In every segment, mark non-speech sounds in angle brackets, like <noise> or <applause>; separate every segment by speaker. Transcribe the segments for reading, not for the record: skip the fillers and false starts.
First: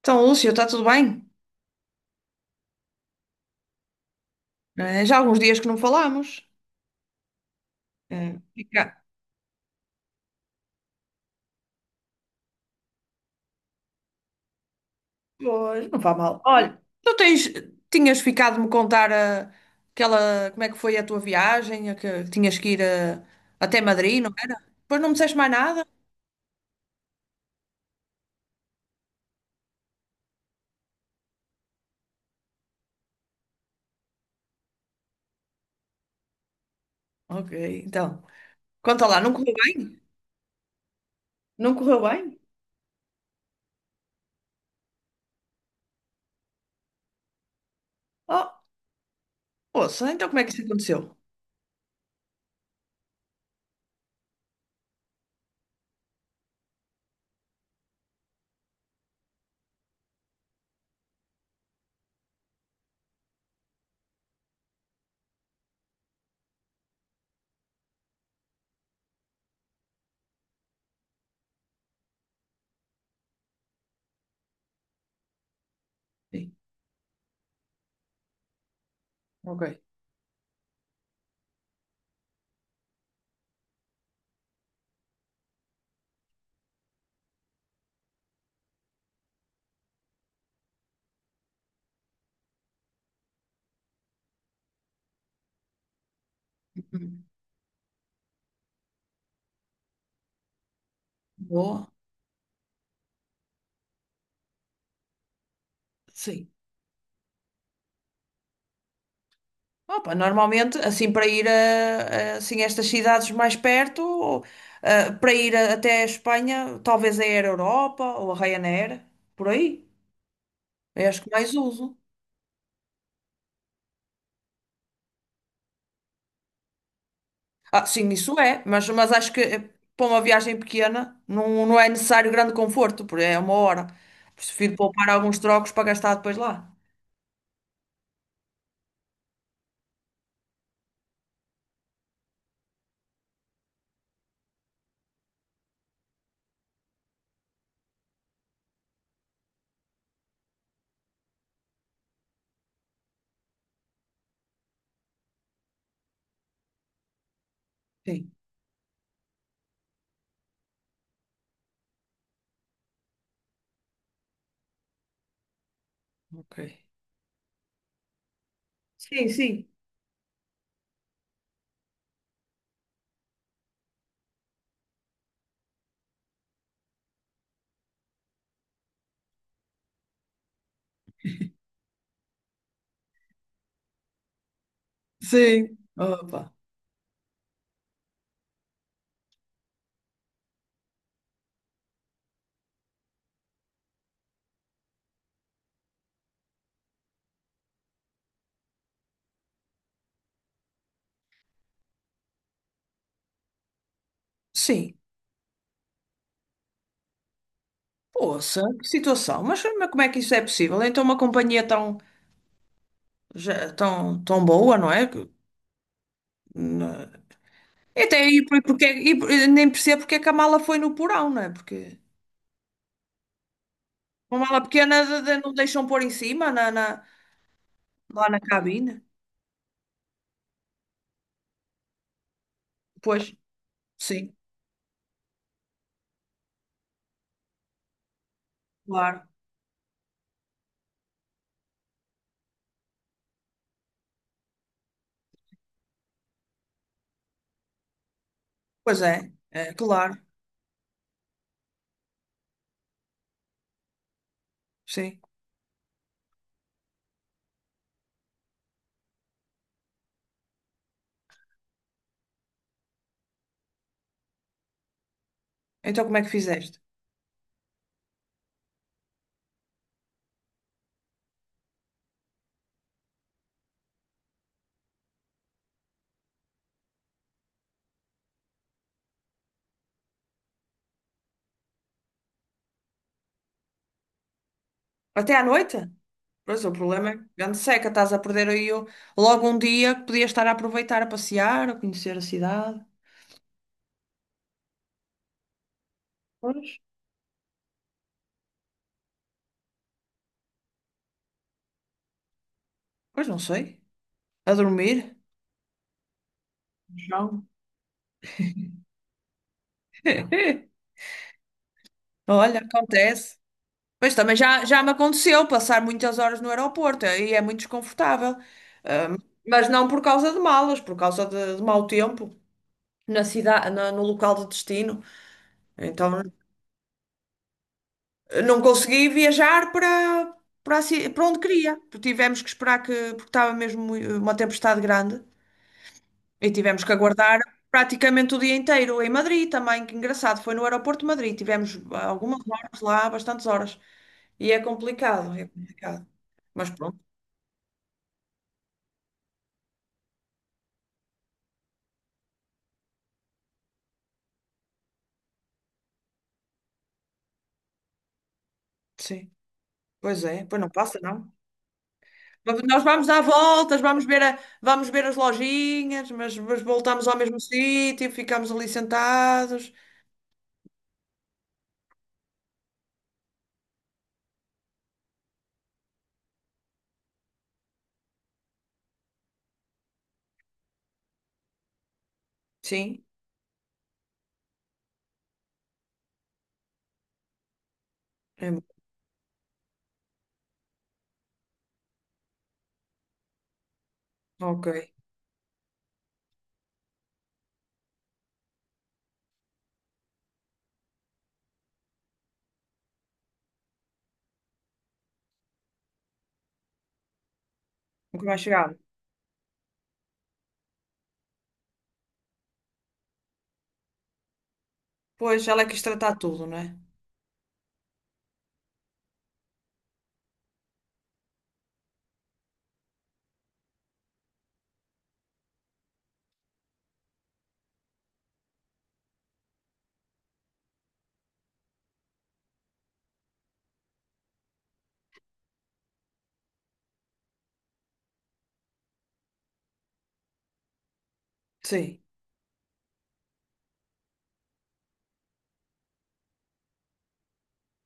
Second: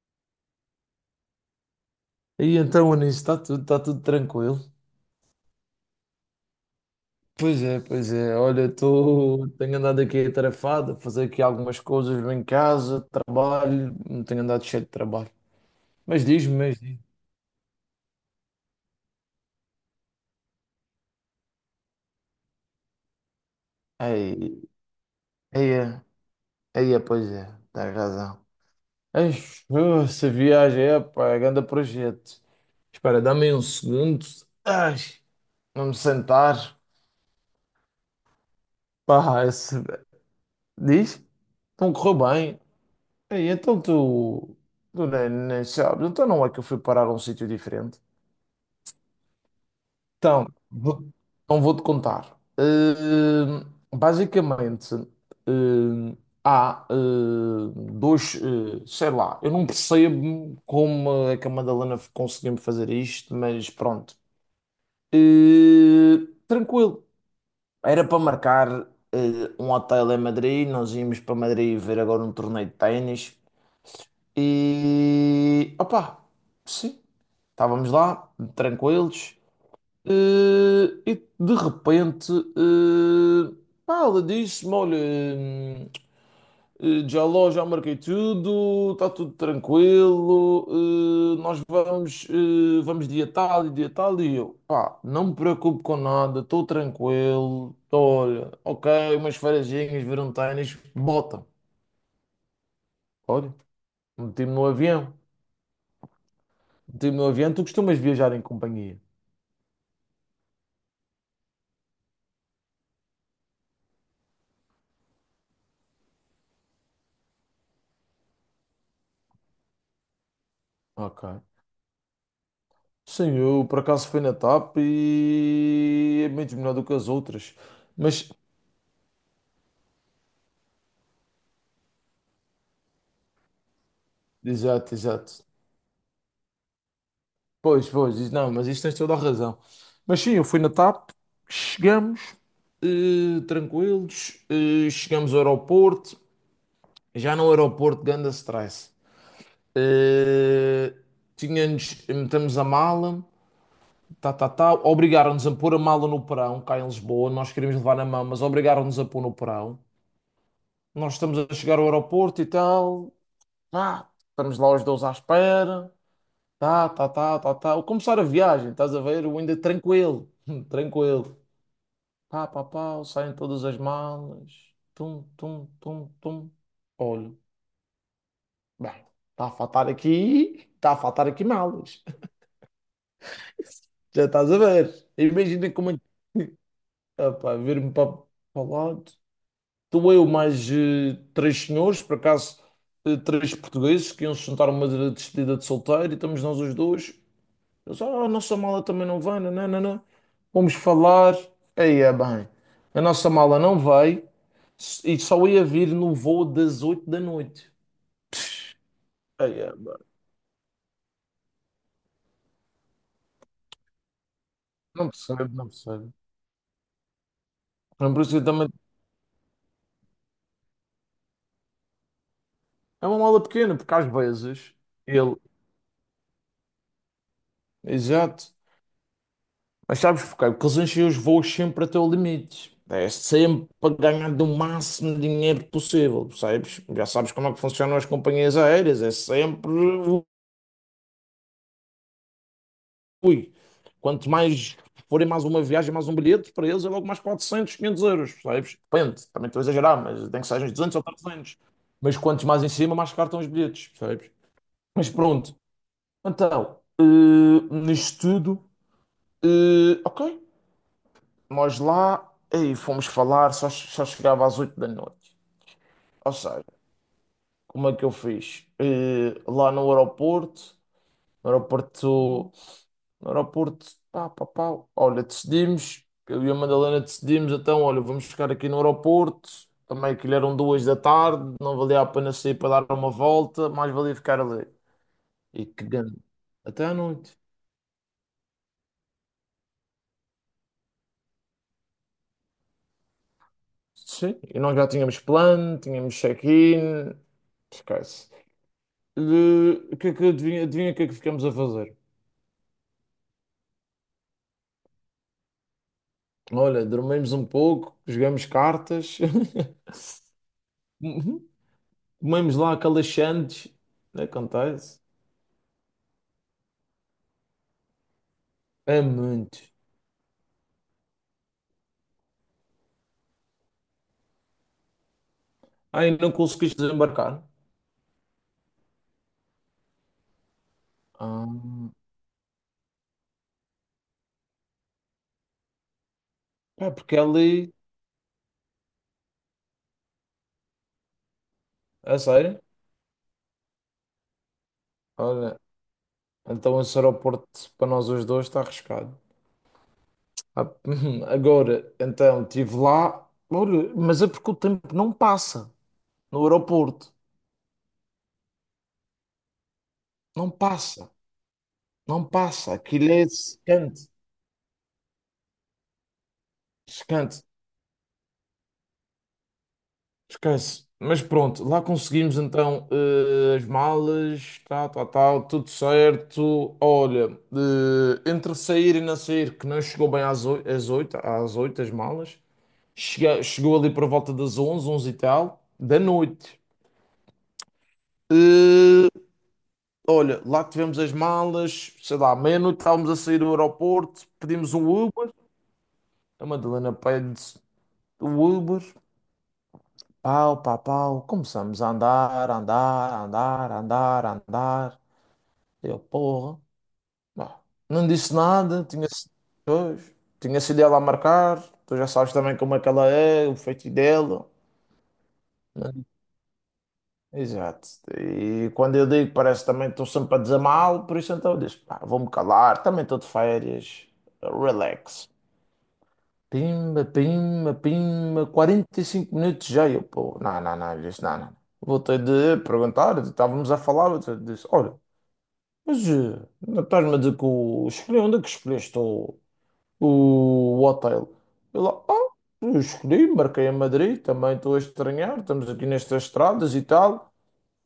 Speaker 1: Então, Lúcio, está tudo bem?
Speaker 2: E então, Anísio, está tudo tranquilo?
Speaker 1: Já há alguns dias que não falámos.
Speaker 2: Pois é, pois é.
Speaker 1: Eh,
Speaker 2: Olha,
Speaker 1: fica-
Speaker 2: tenho andado aqui atarefado, a fazer aqui algumas coisas em casa, trabalho, não tenho andado cheio de trabalho.
Speaker 1: Pois, não faz
Speaker 2: Mas
Speaker 1: mal.
Speaker 2: diz-me, mas
Speaker 1: Olha,
Speaker 2: diz-me.
Speaker 1: tu tens, tinhas ficado de me contar aquela, como é que foi a tua viagem, a que tinhas que ir até Madrid, não era?
Speaker 2: Aí,
Speaker 1: Depois não me disseste mais
Speaker 2: aí,
Speaker 1: nada?
Speaker 2: é, pois é, tens razão. Ei, essa viagem é, pá, é grande projeto. Espera, dá-me um segundo. Ai, vamos sentar.
Speaker 1: Ok, então. Conta lá, não
Speaker 2: Pá,
Speaker 1: correu bem?
Speaker 2: diz?
Speaker 1: Não
Speaker 2: Não
Speaker 1: correu
Speaker 2: correu
Speaker 1: bem?
Speaker 2: bem. Ei, então tu nem sabes, então não é que eu fui parar a um sítio diferente.
Speaker 1: Oh, ouça, então como é
Speaker 2: Então,
Speaker 1: que isso
Speaker 2: vou,
Speaker 1: aconteceu?
Speaker 2: então vou-te contar. Basicamente, hum, há dois, sei lá, eu não percebo como é que a Madalena conseguiu-me fazer isto, mas pronto. Tranquilo. Era para marcar um hotel em Madrid, nós íamos para Madrid ver agora um torneio de ténis e, opá.
Speaker 1: Sim,
Speaker 2: Sim. Estávamos lá, tranquilos,
Speaker 1: ok.
Speaker 2: e de repente, eh, pá, ela disse-me: Olha, já marquei tudo, está tudo tranquilo, nós vamos, vamos dia tal. E eu, pá, não me preocupo com nada, estou
Speaker 1: Uhum.
Speaker 2: tranquilo, tô, olha, ok, umas farejinhas, ver um ténis, bota.
Speaker 1: Boa.
Speaker 2: Olha, meti-me no avião, meti-me no avião, tu costumas viajar em companhia,
Speaker 1: Opa, normalmente, assim, para ir assim, estas cidades mais perto, ou, para ir até a Espanha, talvez é a Air Europa ou a Ryanair, por aí. Eu acho que
Speaker 2: ok.
Speaker 1: mais uso.
Speaker 2: Sim, eu por acaso fui na TAP e é muito melhor do que as outras.
Speaker 1: Ah, sim,
Speaker 2: Mas,
Speaker 1: isso é, mas acho que para uma viagem pequena não, não é necessário grande conforto, porque é uma hora. Prefiro
Speaker 2: exato,
Speaker 1: poupar alguns
Speaker 2: exato.
Speaker 1: trocos para gastar depois lá.
Speaker 2: Pois, pois, não, mas isto tens toda a razão. Mas sim, eu fui na TAP, chegamos, tranquilos, chegamos ao aeroporto, já no aeroporto, ganda stress. Eh, metemos a mala, tá, tá, tá, obrigaram-nos a pôr a mala no porão, cá em Lisboa, nós queríamos levar na mão,
Speaker 1: Sim.
Speaker 2: mas obrigaram-nos a pôr no porão. Nós estamos a chegar ao aeroporto e tal. Pá, estamos lá os dois à espera.
Speaker 1: Ok.
Speaker 2: Tá, tá, tá, tá, tá. Ao começar a viagem, estás a ver?
Speaker 1: Sim,
Speaker 2: Eu ainda
Speaker 1: sim.
Speaker 2: tranquilo, <laughs> tranquilo. Pá, pá, pá, saem todas as malas. Tum, tum, tum, tum. Olho, bem, está a faltar aqui malas. <laughs> Já estás a ver? Imagina
Speaker 1: Sim.
Speaker 2: como é que.
Speaker 1: Opa.
Speaker 2: <laughs> Ah, pá, vir-me para o lado. Estou eu mais três senhores, por acaso três portugueses que iam se juntar a uma despedida de solteiro e estamos nós os dois. Eles, oh, a nossa mala também não vai, não, não, não. não." Vamos falar. Aí é bem. A nossa mala não vai
Speaker 1: Sim.
Speaker 2: e só ia vir no voo das 8 da noite.
Speaker 1: Poxa, que situação.
Speaker 2: Aí é
Speaker 1: Mas como é
Speaker 2: bem.
Speaker 1: que isso é possível? Então, uma companhia tão, tão, tão boa, não é?
Speaker 2: Não percebo, não percebo.
Speaker 1: Então, e
Speaker 2: Não
Speaker 1: até
Speaker 2: percebo
Speaker 1: aí,
Speaker 2: também.
Speaker 1: porque, e eu nem percebo porque é que a mala foi no porão, não é? Porque
Speaker 2: É uma mala pequena, porque às
Speaker 1: uma mala
Speaker 2: vezes
Speaker 1: pequena
Speaker 2: ele.
Speaker 1: não deixam pôr em cima, lá na
Speaker 2: Exato.
Speaker 1: cabine.
Speaker 2: Mas sabes porquê? Porque eles enchem os voos sempre até o limite. É
Speaker 1: Pois,
Speaker 2: sempre para ganhar
Speaker 1: sim,
Speaker 2: do máximo de dinheiro possível, percebes? Já sabes como é que funcionam as companhias aéreas. É
Speaker 1: claro.
Speaker 2: sempre Ui, quanto mais forem mais uma viagem, mais um bilhete, para eles é logo mais 400 500 euros, sabes?
Speaker 1: Pois
Speaker 2: Depende,
Speaker 1: é,
Speaker 2: também estou a
Speaker 1: é,
Speaker 2: exagerar,
Speaker 1: claro,
Speaker 2: mas tem que ser uns 200 ou 300. Mas quantos mais em cima, mais caros estão os bilhetes, sabes? Mas
Speaker 1: sim.
Speaker 2: pronto, então, nisto tudo, ok, nós lá, aí fomos falar, só chegava às 8 da noite.
Speaker 1: Então, como é que
Speaker 2: Ou seja,
Speaker 1: fizeste?
Speaker 2: como é que eu fiz? Lá no aeroporto, no aeroporto no aeroporto, pá, pá, pá, olha, decidimos, eu e a Madalena decidimos, então, olha, vamos ficar aqui no aeroporto, também que eram 2 da tarde, não valia a pena sair para dar uma volta, mais valia ficar ali.
Speaker 1: Até à
Speaker 2: E
Speaker 1: noite?
Speaker 2: que grande,
Speaker 1: Pois, o
Speaker 2: até à
Speaker 1: problema é que
Speaker 2: noite.
Speaker 1: grande seca, estás a perder aí logo um dia que podias estar a aproveitar, a passear, a conhecer a cidade.
Speaker 2: Sim, e nós já tínhamos plano, tínhamos
Speaker 1: Pois.
Speaker 2: check-in, esquece. Eh, O que é que adivinha, adivinha o que é que ficamos a fazer?
Speaker 1: Pois não sei. A dormir?
Speaker 2: Olha, dormimos um
Speaker 1: João.
Speaker 2: pouco, jogamos cartas,
Speaker 1: <laughs>
Speaker 2: <laughs> comemos
Speaker 1: Olha,
Speaker 2: lá aquelas
Speaker 1: acontece.
Speaker 2: chandes,
Speaker 1: Pois
Speaker 2: não
Speaker 1: também já, já me
Speaker 2: acontece?
Speaker 1: aconteceu passar muitas horas no aeroporto e é muito desconfortável.
Speaker 2: É
Speaker 1: Ahm,
Speaker 2: muito.
Speaker 1: mas não por causa de malas, por causa de mau tempo na cidade, no local de destino. Então
Speaker 2: Ai, não conseguiste desembarcar?
Speaker 1: não consegui viajar para, para, para onde
Speaker 2: Ah,
Speaker 1: queria. Tivemos que esperar que, porque estava mesmo uma tempestade grande. E tivemos
Speaker 2: pá,
Speaker 1: que
Speaker 2: porque é
Speaker 1: aguardar
Speaker 2: ali,
Speaker 1: praticamente o dia inteiro em Madrid também, que engraçado, foi no aeroporto de Madrid, tivemos
Speaker 2: a
Speaker 1: algumas
Speaker 2: sério?
Speaker 1: horas lá, bastantes horas. E é complicado, é
Speaker 2: Olha,
Speaker 1: complicado. Mas
Speaker 2: então esse
Speaker 1: pronto,
Speaker 2: aeroporto para nós os dois está arriscado. Ah, <laughs> agora, então, estive lá, olha, mas é porque o tempo não passa no aeroporto.
Speaker 1: sim. Pois é,
Speaker 2: Não
Speaker 1: pois não passa,
Speaker 2: passa,
Speaker 1: não.
Speaker 2: não
Speaker 1: Mas
Speaker 2: passa.
Speaker 1: nós vamos
Speaker 2: Aquilo
Speaker 1: dar
Speaker 2: é
Speaker 1: voltas, vamos
Speaker 2: secante,
Speaker 1: ver, vamos ver as lojinhas, mas voltamos ao mesmo
Speaker 2: secante.
Speaker 1: sítio, ficamos ali sentados.
Speaker 2: Esquece. Mas pronto, lá conseguimos então as malas, tal, tal, tal, tudo certo. Olha, entre sair e não sair, que não chegou bem às oito, as malas,
Speaker 1: Sim,
Speaker 2: Chega- chegou ali por volta das 11, 11 e tal, da noite.
Speaker 1: é,
Speaker 2: Eh, olha, lá tivemos as malas, sei lá, meia-noite estávamos a sair do aeroporto,
Speaker 1: ok.
Speaker 2: pedimos um Uber, a Madalena pede o Uber, Pau, pau, pau. Começamos a andar, andar, andar, andar, andar. Eu, porra. Bah, não
Speaker 1: Nunca
Speaker 2: disse
Speaker 1: mais chegado.
Speaker 2: nada. Tinha, pois, tinha sido ela a marcar. Tu já sabes também como é que ela é, o feito dela.
Speaker 1: Pois, ela é que quis
Speaker 2: Não-
Speaker 1: tratar tudo, não é?
Speaker 2: Exato. E quando eu digo, parece também que estou sempre a dizer mal. Por isso então eu disse, pá, vou-me calar. Também estou de férias. Relax. Pimba, pimba, pimba, 45 minutos já. E eu, pô, não, não, não, ele disse, não, não. Voltei de perguntar, estávamos a falar, eu disse, olha, mas não estás-me a dizer que escolhi, onde é que escolheste o hotel? Ele,
Speaker 1: Sim.
Speaker 2: ah, eu escolhi, marquei a Madrid, também estou a estranhar, estamos aqui nestas estradas e tal.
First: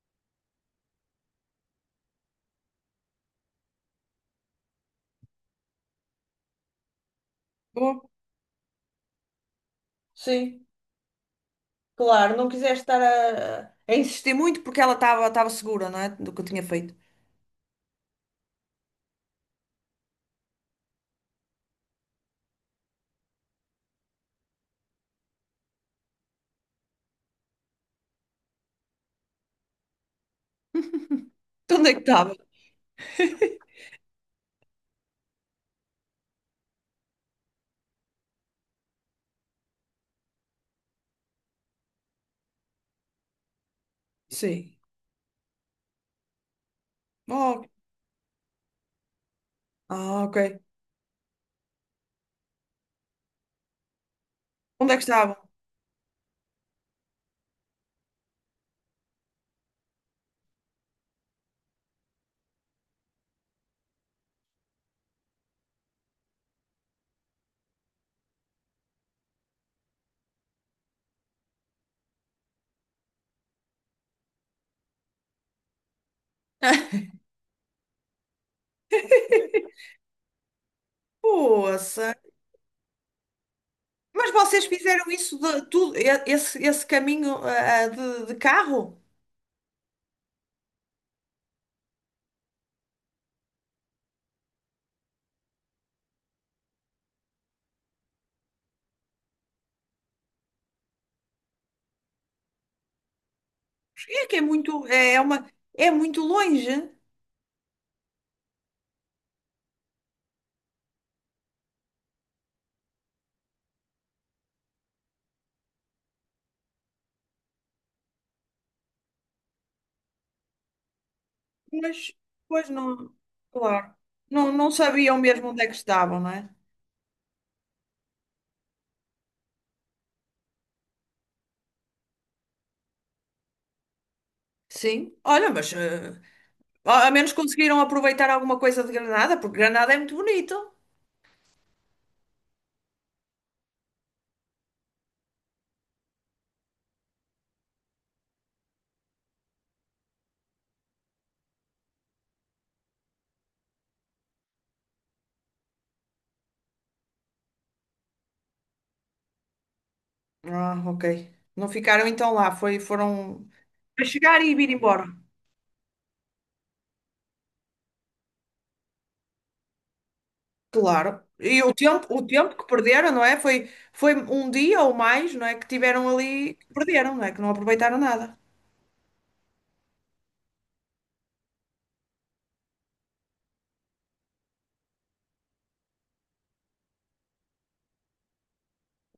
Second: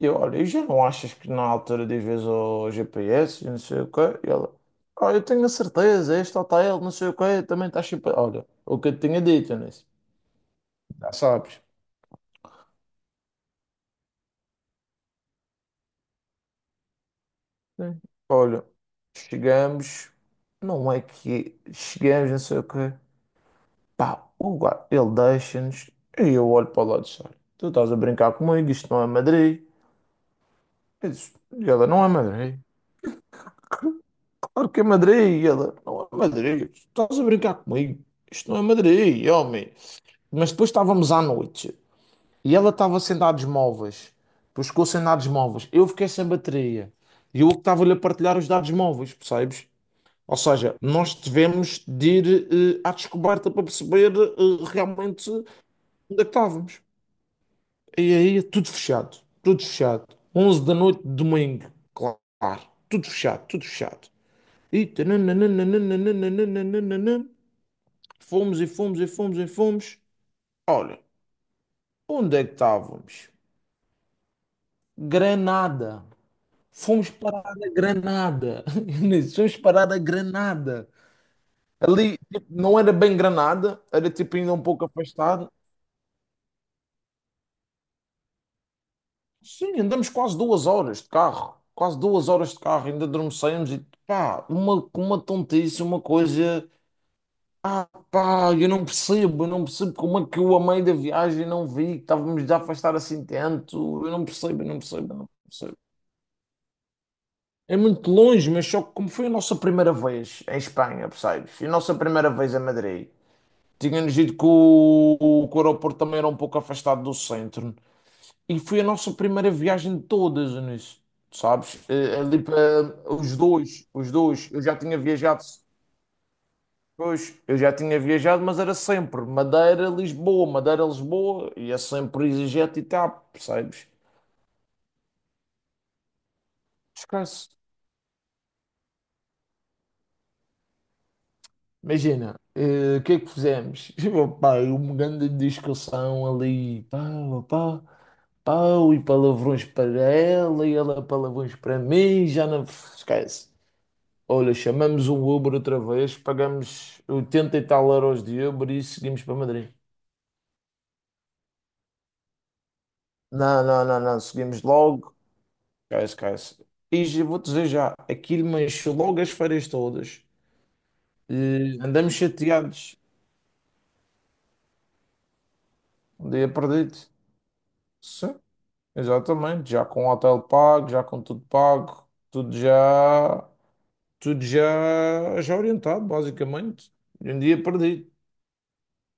Speaker 2: Eu, olha, e já não achas que na altura dizes ao GPS, e não sei o quê, e ela, ah, eu tenho a certeza, este hotel, não sei o quê, também está
Speaker 1: Bom,
Speaker 2: chip. Olha, o que eu te tinha dito, nisso,
Speaker 1: sim.
Speaker 2: já sabes.
Speaker 1: Claro, não quiseste estar a insistir muito porque ela estava segura, não é? Do que eu tinha feito.
Speaker 2: Sim. Olha, chegamos, não é que chegamos, não sei o quê, pá, o lugar, ele deixa-nos, e eu olho para o lado e disse, olha, tu estás a brincar comigo, isto não é Madrid. Eu disse, e
Speaker 1: Então,
Speaker 2: ela,
Speaker 1: onde é que
Speaker 2: não é
Speaker 1: estava?
Speaker 2: Madrid. Claro que é Madrid. E ela, não é Madrid. Estás a brincar comigo? Isto não é Madrid, homem. Mas depois estávamos à noite e ela estava sem dados móveis. Depois
Speaker 1: Sim.
Speaker 2: ficou sem dados móveis. Eu fiquei sem bateria. E eu que
Speaker 1: Oh,
Speaker 2: estava-lhe a partilhar os dados móveis, percebes?
Speaker 1: ah, ok.
Speaker 2: Ou seja, nós tivemos de ir à descoberta para perceber
Speaker 1: Onde é que
Speaker 2: realmente
Speaker 1: estava?
Speaker 2: onde é que estávamos. E aí, é tudo fechado. Tudo fechado. 11 da noite, domingo. Claro. Tudo fechado, tudo fechado, ita nananananananananan, fomos e fomos e fomos e fomos. Olha, onde é que estávamos? Granada. fomos para a Granada fomos para
Speaker 1: <laughs>
Speaker 2: a Granada
Speaker 1: Poça.
Speaker 2: Ali não era bem Granada, era
Speaker 1: Mas
Speaker 2: tipo ainda um
Speaker 1: vocês
Speaker 2: pouco
Speaker 1: fizeram isso
Speaker 2: afastado.
Speaker 1: de tudo, esse, esse caminho de carro?
Speaker 2: Sim, andamos quase 2 horas de carro, quase 2 horas de carro, ainda dormíamos, e pa, uma tontice, uma coisa. Ah, pá, eu não percebo como é que eu, a meio da viagem, não vi que estávamos a afastar assim tanto. Eu não
Speaker 1: É que é
Speaker 2: percebo, eu não
Speaker 1: muito,
Speaker 2: percebo,
Speaker 1: é,
Speaker 2: eu
Speaker 1: é
Speaker 2: não
Speaker 1: uma,
Speaker 2: percebo.
Speaker 1: é muito longe,
Speaker 2: É muito longe, mas só que como foi a nossa primeira vez em Espanha, percebes? E a nossa primeira vez em Madrid. Tínhamos ido que o, que o aeroporto também era um pouco afastado do centro. E foi a nossa primeira viagem de todas, nisso. Sabes?
Speaker 1: mas
Speaker 2: Ali
Speaker 1: pois
Speaker 2: para
Speaker 1: não, claro,
Speaker 2: os dois.
Speaker 1: não,
Speaker 2: Eu
Speaker 1: não
Speaker 2: já tinha
Speaker 1: sabiam
Speaker 2: viajado.
Speaker 1: mesmo onde é que estavam, não é?
Speaker 2: Pois, eu já tinha viajado, mas era sempre Madeira, Lisboa, Madeira, Lisboa, e é sempre EasyJet e TAP, percebes?
Speaker 1: Sim, olha, mas a ao menos
Speaker 2: Esquece.
Speaker 1: conseguiram aproveitar alguma coisa de Granada, porque Granada é muito bonito.
Speaker 2: Imagina, o que é que fizemos? <laughs> Pá, é uma grande discussão ali, pau, pau, pau, e palavrões para ela, e ela palavrões para mim, já não esquece. Olha, chamamos um Uber outra vez, pagamos 80 e tal euros de Uber e seguimos para Madrid.
Speaker 1: Ah, ok. Não ficaram então lá, foi, foram
Speaker 2: Não, não, não,
Speaker 1: para
Speaker 2: não,
Speaker 1: chegar e
Speaker 2: seguimos
Speaker 1: vir embora.
Speaker 2: logo. Esquece, esquece. E já vou dizer já, aquilo mexeu logo as feiras todas.
Speaker 1: Claro.
Speaker 2: E
Speaker 1: E
Speaker 2: andamos
Speaker 1: o tempo que
Speaker 2: chateados.
Speaker 1: perderam, não é? Foi, foi um dia ou mais, não é? Que tiveram
Speaker 2: Um dia
Speaker 1: ali, que
Speaker 2: perdido.
Speaker 1: perderam, não é? Que não aproveitaram nada.
Speaker 2: Sim, exatamente. Já com o hotel pago, já com tudo pago, tudo já, já orientado, basicamente. E um dia perdido.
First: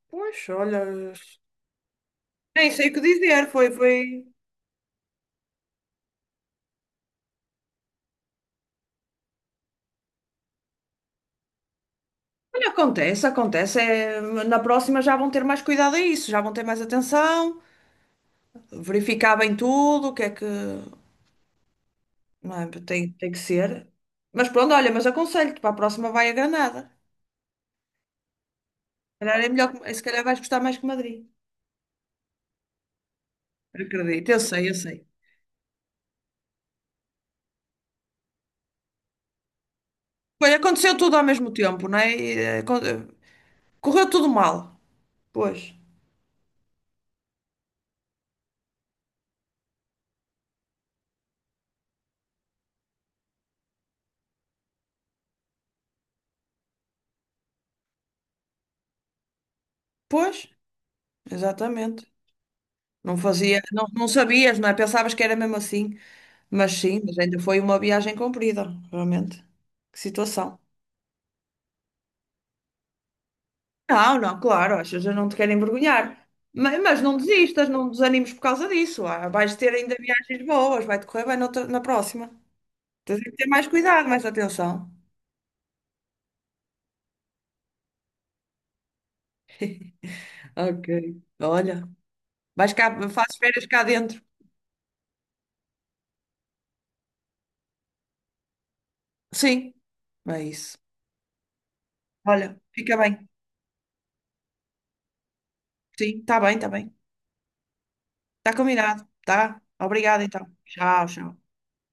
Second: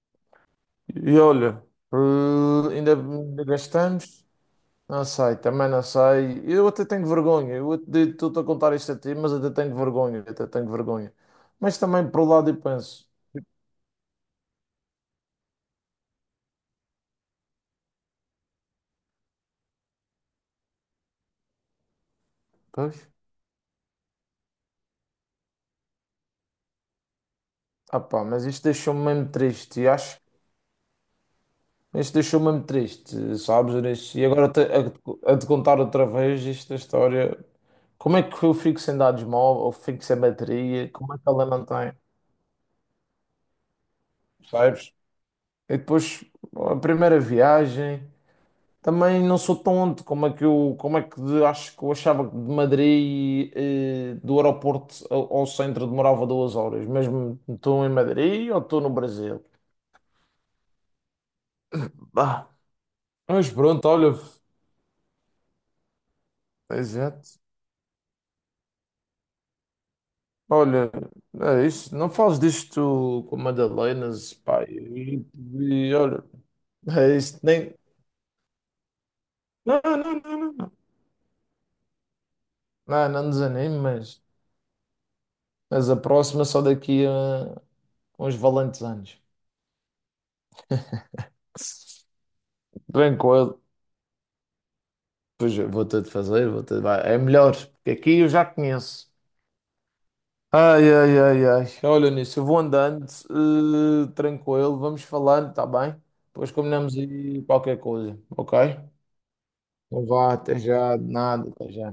Speaker 1: Pois, olha,
Speaker 2: E olha,
Speaker 1: nem sei o
Speaker 2: ainda,
Speaker 1: que
Speaker 2: ainda
Speaker 1: dizer, foi, foi.
Speaker 2: gastamos. Não sei, também não sei. Eu até tenho vergonha. Eu até estou a contar isto a ti, mas até tenho vergonha. Até tenho vergonha. Mas também, por um lado, eu
Speaker 1: Olha,
Speaker 2: penso.
Speaker 1: acontece, acontece. É, na próxima já vão ter mais cuidado a isso, já vão ter mais atenção, verificar bem tudo, o que é que. Não é?
Speaker 2: Pois.
Speaker 1: Tem, tem que ser. Mas pronto, olha, mas aconselho-te, para a próxima vai a Granada.
Speaker 2: Ah pá, mas isto deixou-me
Speaker 1: Se
Speaker 2: mesmo
Speaker 1: calhar é melhor,
Speaker 2: triste, e
Speaker 1: se
Speaker 2: acho.
Speaker 1: calhar vais gostar mais que Madrid.
Speaker 2: Isto deixou-me mesmo triste, sabes, Inês? E
Speaker 1: Acredito, eu
Speaker 2: agora
Speaker 1: sei, eu sei.
Speaker 2: a te contar outra vez esta história. Como é que eu fico sem dados móvel, fico sem
Speaker 1: Pois
Speaker 2: bateria?
Speaker 1: aconteceu tudo
Speaker 2: Como é que
Speaker 1: ao
Speaker 2: ela
Speaker 1: mesmo
Speaker 2: não
Speaker 1: tempo,
Speaker 2: tem,
Speaker 1: não é? Correu tudo mal.
Speaker 2: sabes?
Speaker 1: Pois,
Speaker 2: E depois, a primeira viagem, também não sou tonto. Como é que eu, como é que acho que eu achava que de Madrid, do aeroporto ao centro demorava 2 horas, mesmo estou em Madrid ou estou no Brasil?
Speaker 1: pois, exatamente.
Speaker 2: Bah,
Speaker 1: Não
Speaker 2: mas
Speaker 1: fazia,
Speaker 2: pronto,
Speaker 1: não, não
Speaker 2: olha,
Speaker 1: sabias, não é? Pensavas que era mesmo assim. Mas sim, mas ainda
Speaker 2: exato.
Speaker 1: foi uma viagem comprida, realmente. Que situação.
Speaker 2: Olha, é isso. Não fales disto com
Speaker 1: Não,
Speaker 2: Madalenas,
Speaker 1: não,
Speaker 2: pá.
Speaker 1: claro, as pessoas não te querem
Speaker 2: E olha,
Speaker 1: envergonhar. Mas não
Speaker 2: é isso.
Speaker 1: desistas,
Speaker 2: Nem...
Speaker 1: não desanimes por causa disso. Ah, vais ter
Speaker 2: Não,
Speaker 1: ainda
Speaker 2: não, não,
Speaker 1: viagens
Speaker 2: não, não.
Speaker 1: boas, vai-te correr bem noutra- na próxima.
Speaker 2: Não,
Speaker 1: Tens é
Speaker 2: não
Speaker 1: que ter mais
Speaker 2: desanime,
Speaker 1: cuidado, mais atenção.
Speaker 2: mas a próxima é só daqui a uns valentes anos.
Speaker 1: Ok, olha, vais cá, fazes
Speaker 2: Tranquilo.
Speaker 1: férias cá dentro.
Speaker 2: Pois eu vou ter de fazer, vou ter de... vai, é melhor, porque aqui eu já conheço.
Speaker 1: Sim, é isso.
Speaker 2: Ai, ai, ai, ai. Olha nisso, eu vou
Speaker 1: Olha, fica
Speaker 2: andando,
Speaker 1: bem.
Speaker 2: tranquilo, vamos falando, tá bem?
Speaker 1: Sim, está
Speaker 2: Depois
Speaker 1: bem, está bem.
Speaker 2: combinamos aí qualquer coisa,
Speaker 1: Está
Speaker 2: ok?
Speaker 1: combinado, tá?
Speaker 2: Não
Speaker 1: Obrigada
Speaker 2: vá
Speaker 1: então.
Speaker 2: até já,
Speaker 1: Tchau, tchau.
Speaker 2: nada, até já.